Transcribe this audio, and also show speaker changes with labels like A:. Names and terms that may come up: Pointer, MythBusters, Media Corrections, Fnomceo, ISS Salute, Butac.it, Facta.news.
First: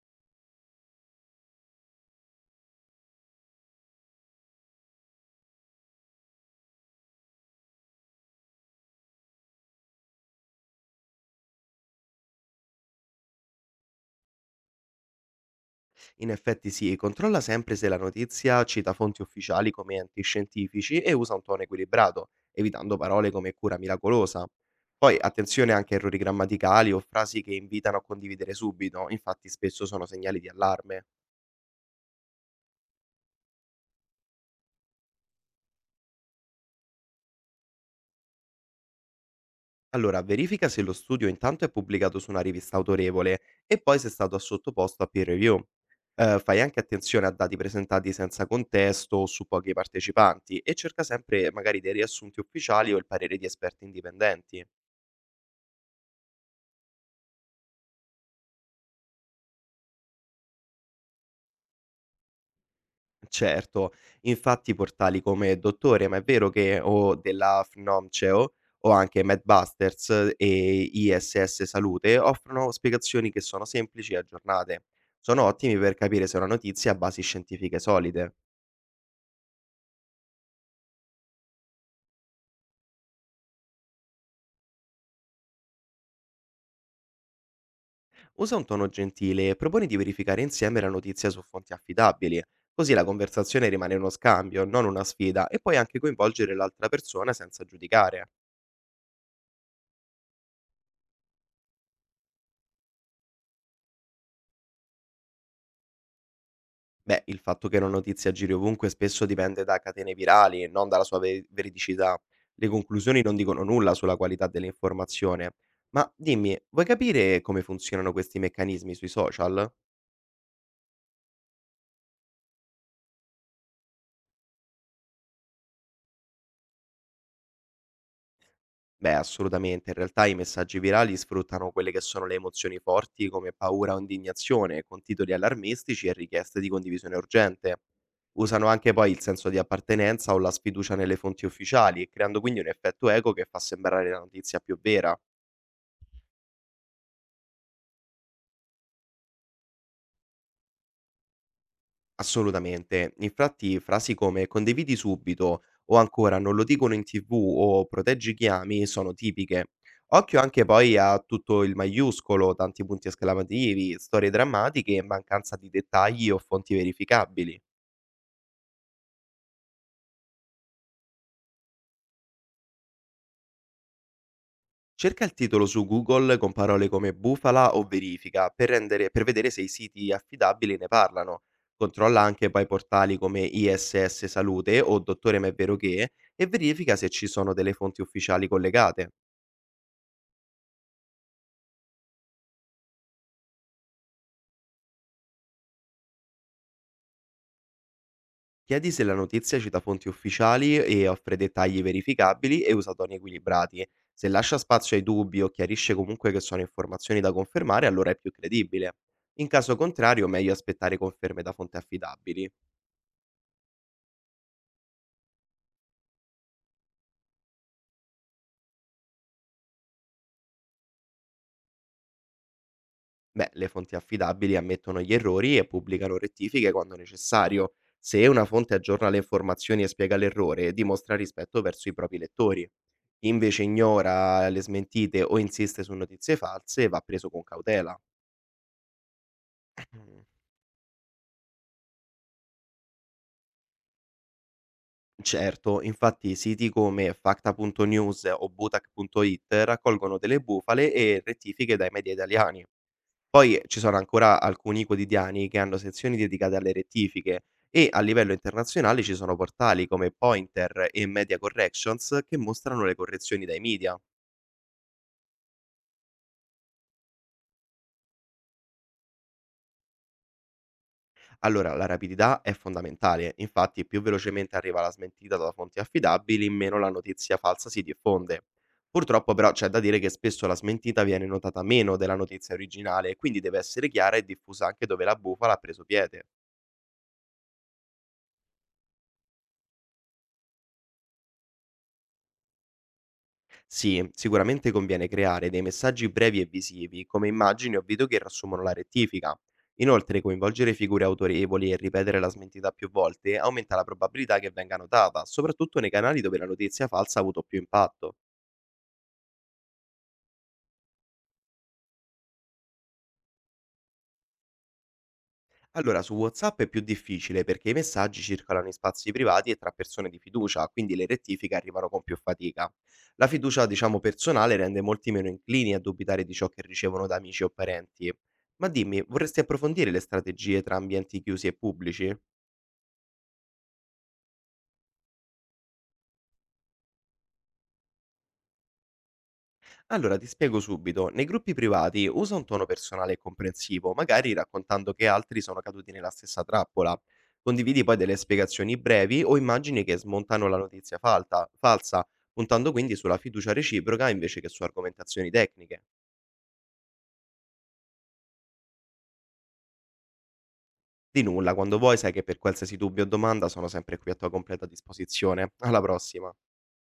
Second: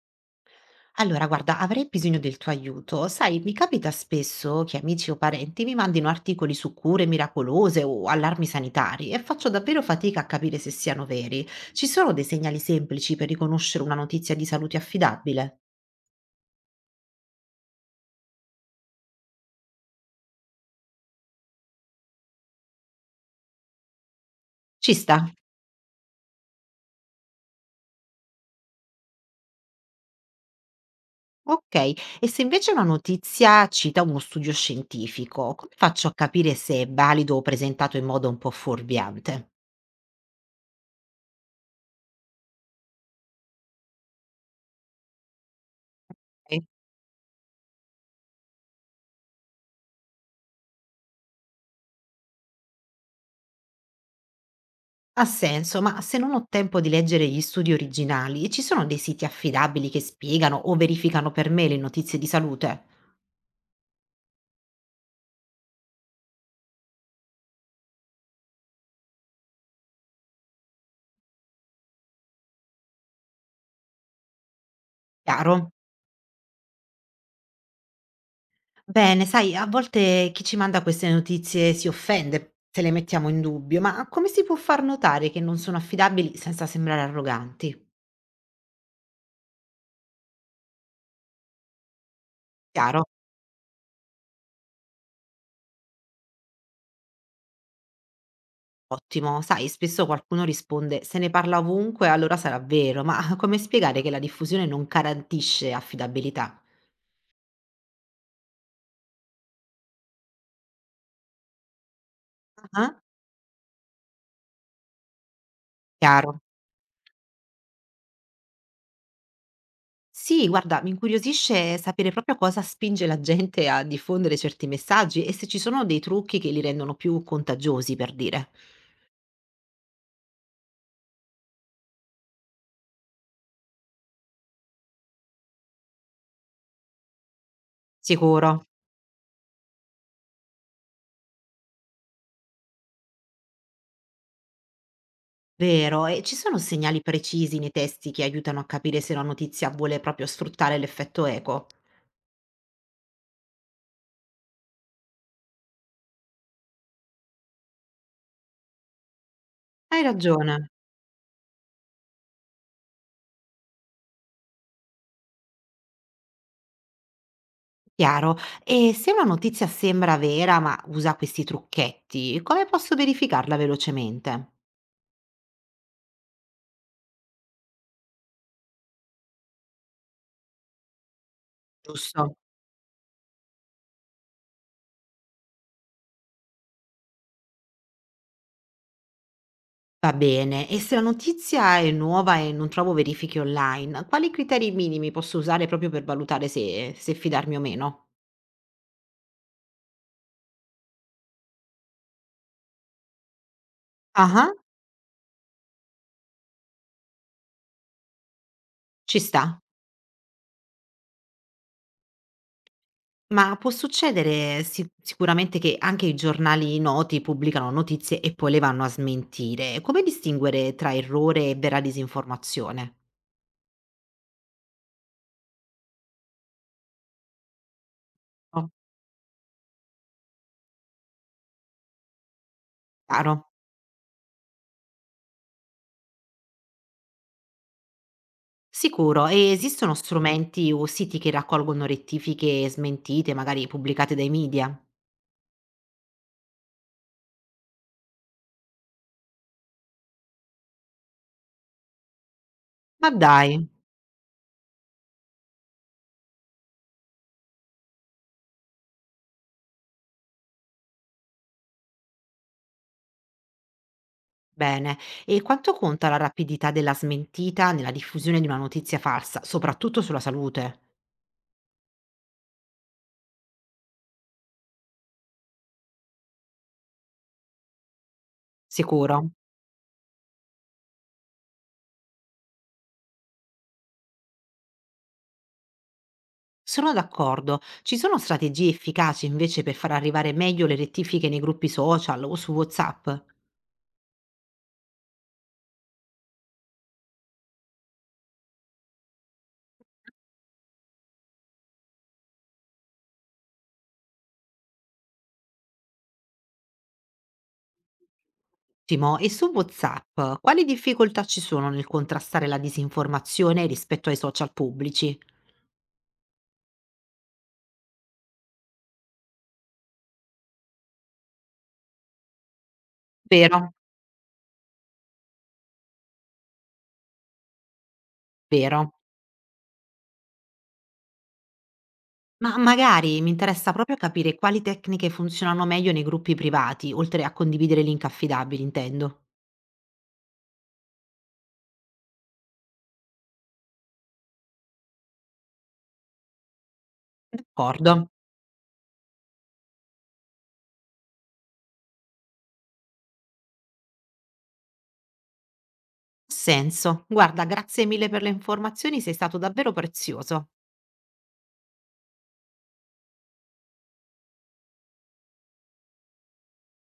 A: Allora, guarda, avrei bisogno del tuo aiuto. Sai, mi capita spesso che amici o parenti mi mandino articoli su cure miracolose o allarmi sanitari e faccio davvero fatica a capire se siano veri. Ci sono dei segnali semplici per riconoscere una notizia di salute affidabile?
B: In effetti sì, controlla sempre se la notizia cita fonti ufficiali come enti scientifici e usa un tono equilibrato, evitando parole come cura miracolosa.
A: Ci
B: Poi
A: sta.
B: attenzione anche a errori grammaticali o frasi che invitano a condividere subito, infatti spesso sono segnali di allarme.
A: Ok, e se invece una notizia cita uno studio scientifico, come faccio a capire se è valido o presentato in modo un po' fuorviante?
B: Allora, verifica se lo studio intanto è pubblicato su una rivista autorevole e poi se è stato sottoposto a peer review. Fai anche attenzione a dati presentati senza contesto o su pochi partecipanti e cerca sempre magari dei riassunti ufficiali o il parere di esperti indipendenti.
A: Ha senso, ma se non ho tempo di leggere gli studi originali, ci sono dei siti affidabili che spiegano o verificano per me le notizie di salute?
B: Certo, infatti portali come Dottore, ma è vero che o della Fnomceo o anche MythBusters e ISS Salute offrono spiegazioni che sono semplici e aggiornate. Sono
A: Chiaro?
B: ottimi per capire se una notizia ha basi scientifiche solide.
A: Bene, sai, a volte chi ci manda queste notizie si offende se le mettiamo in dubbio, ma come si può far notare che non sono affidabili senza sembrare arroganti?
B: Usa un tono gentile e proponi di verificare insieme la notizia su fonti affidabili, così
A: Chiaro?
B: la conversazione rimane uno scambio, non una sfida, e puoi anche coinvolgere l'altra persona senza giudicare.
A: Ottimo, sai, spesso qualcuno risponde se ne parla ovunque, allora sarà vero, ma come spiegare che la diffusione non garantisce affidabilità?
B: Beh, il fatto che una notizia giri ovunque spesso dipende da catene virali e non dalla sua veridicità. Le
A: Ah, ah.
B: conclusioni non dicono nulla sulla qualità dell'informazione. Ma
A: Chiaro.
B: dimmi, vuoi capire come funzionano questi meccanismi sui social?
A: Sì, guarda, mi incuriosisce sapere proprio cosa spinge la gente a diffondere certi messaggi e se ci sono dei trucchi che li rendono più contagiosi, per dire.
B: Beh, assolutamente, in realtà i messaggi virali sfruttano quelle che sono le emozioni forti come paura o indignazione, con titoli allarmistici e richieste di condivisione urgente.
A: Sicuro,
B: Usano anche poi il senso di appartenenza o la sfiducia nelle fonti ufficiali, creando quindi un effetto eco che fa sembrare la notizia più vera.
A: vero. E ci sono segnali precisi nei testi che aiutano a capire se una notizia vuole proprio sfruttare l'effetto eco?
B: Assolutamente. Infatti frasi come "condividi subito" o ancora "non lo dicono in TV" o "proteggi chi ami" sono tipiche.
A: Hai
B: Occhio
A: ragione,
B: anche poi a tutto il maiuscolo, tanti punti esclamativi, storie drammatiche e mancanza di dettagli o fonti verificabili.
A: chiaro. E se una notizia sembra vera ma usa questi trucchetti, come posso verificarla velocemente?
B: Cerca il titolo su Google con parole come bufala o verifica per per vedere se i siti affidabili ne parlano. Controlla
A: Giusto.
B: anche poi portali come ISS Salute o Dottore Ma è vero che e verifica se ci sono delle fonti ufficiali collegate.
A: Va bene, e se la notizia è nuova e non trovo verifiche online, quali criteri minimi posso usare proprio per valutare se fidarmi o meno?
B: Chiedi se la notizia cita fonti ufficiali e offre dettagli verificabili e usa toni equilibrati. Se
A: Ah,
B: lascia spazio ai dubbi o chiarisce comunque che sono informazioni da confermare, allora è più credibile.
A: ci
B: In
A: sta.
B: caso contrario, meglio aspettare conferme da fonti affidabili.
A: Ma può succedere sicuramente che anche i giornali noti pubblicano notizie e poi le vanno a smentire. Come distinguere tra errore e vera disinformazione?
B: Beh, le fonti affidabili ammettono gli errori e pubblicano rettifiche quando necessario. Se una
A: Oh,
B: fonte aggiorna le informazioni e spiega l'errore, dimostra rispetto verso i propri lettori. Chi
A: chiaro.
B: invece ignora le smentite o insiste su notizie false va preso con cautela.
A: Sicuro, e esistono strumenti o siti che raccolgono rettifiche e smentite, magari pubblicate dai media?
B: Certo, infatti siti come Facta.news o Butac.it raccolgono delle bufale e rettifiche dai media italiani.
A: Ma dai.
B: Poi ci sono ancora alcuni quotidiani che hanno sezioni dedicate alle rettifiche e a livello internazionale ci sono portali come Pointer e Media Corrections che mostrano le correzioni dai media.
A: Bene, e quanto conta la rapidità della smentita nella diffusione di una notizia falsa, soprattutto sulla salute?
B: Allora, la rapidità è fondamentale, infatti più velocemente arriva la smentita da fonti affidabili, meno la notizia falsa si diffonde.
A: Sicuro?
B: Purtroppo però c'è da dire che spesso la smentita viene notata meno della notizia originale, quindi deve essere chiara e diffusa anche dove la bufala ha preso piede.
A: Sono d'accordo. Ci sono strategie efficaci invece per far arrivare meglio le rettifiche nei gruppi social o su WhatsApp?
B: Sì, sicuramente conviene creare dei messaggi brevi e visivi, come immagini o video che riassumono la rettifica. Inoltre, coinvolgere figure autorevoli e ripetere la smentita più volte aumenta la probabilità che venga notata, soprattutto nei canali dove la notizia falsa ha avuto più impatto.
A: Timo, e su WhatsApp, quali difficoltà ci sono nel contrastare la disinformazione rispetto ai social pubblici?
B: Allora, su WhatsApp è più difficile perché i messaggi circolano in spazi privati e tra persone di fiducia, quindi le rettifiche arrivano con più fatica. La fiducia,
A: Vero,
B: diciamo, personale rende molti meno inclini a dubitare di ciò che ricevono da amici o parenti. Ma
A: vero.
B: dimmi, vorresti approfondire le strategie tra ambienti chiusi e pubblici?
A: Ma magari mi interessa proprio capire quali tecniche funzionano meglio nei gruppi privati, oltre a condividere link affidabili, intendo.
B: Allora, ti spiego subito. Nei gruppi privati usa un tono personale e comprensivo, magari raccontando che altri sono caduti nella stessa trappola. Condividi
A: D'accordo,
B: poi
A: ha
B: delle spiegazioni brevi o immagini che smontano la notizia falsa, puntando quindi sulla fiducia reciproca invece che su argomentazioni tecniche.
A: senso. Guarda, grazie mille per le informazioni, sei stato davvero prezioso.
B: Di nulla, quando vuoi sai che per qualsiasi dubbio o domanda sono sempre qui a tua completa disposizione. Alla prossima!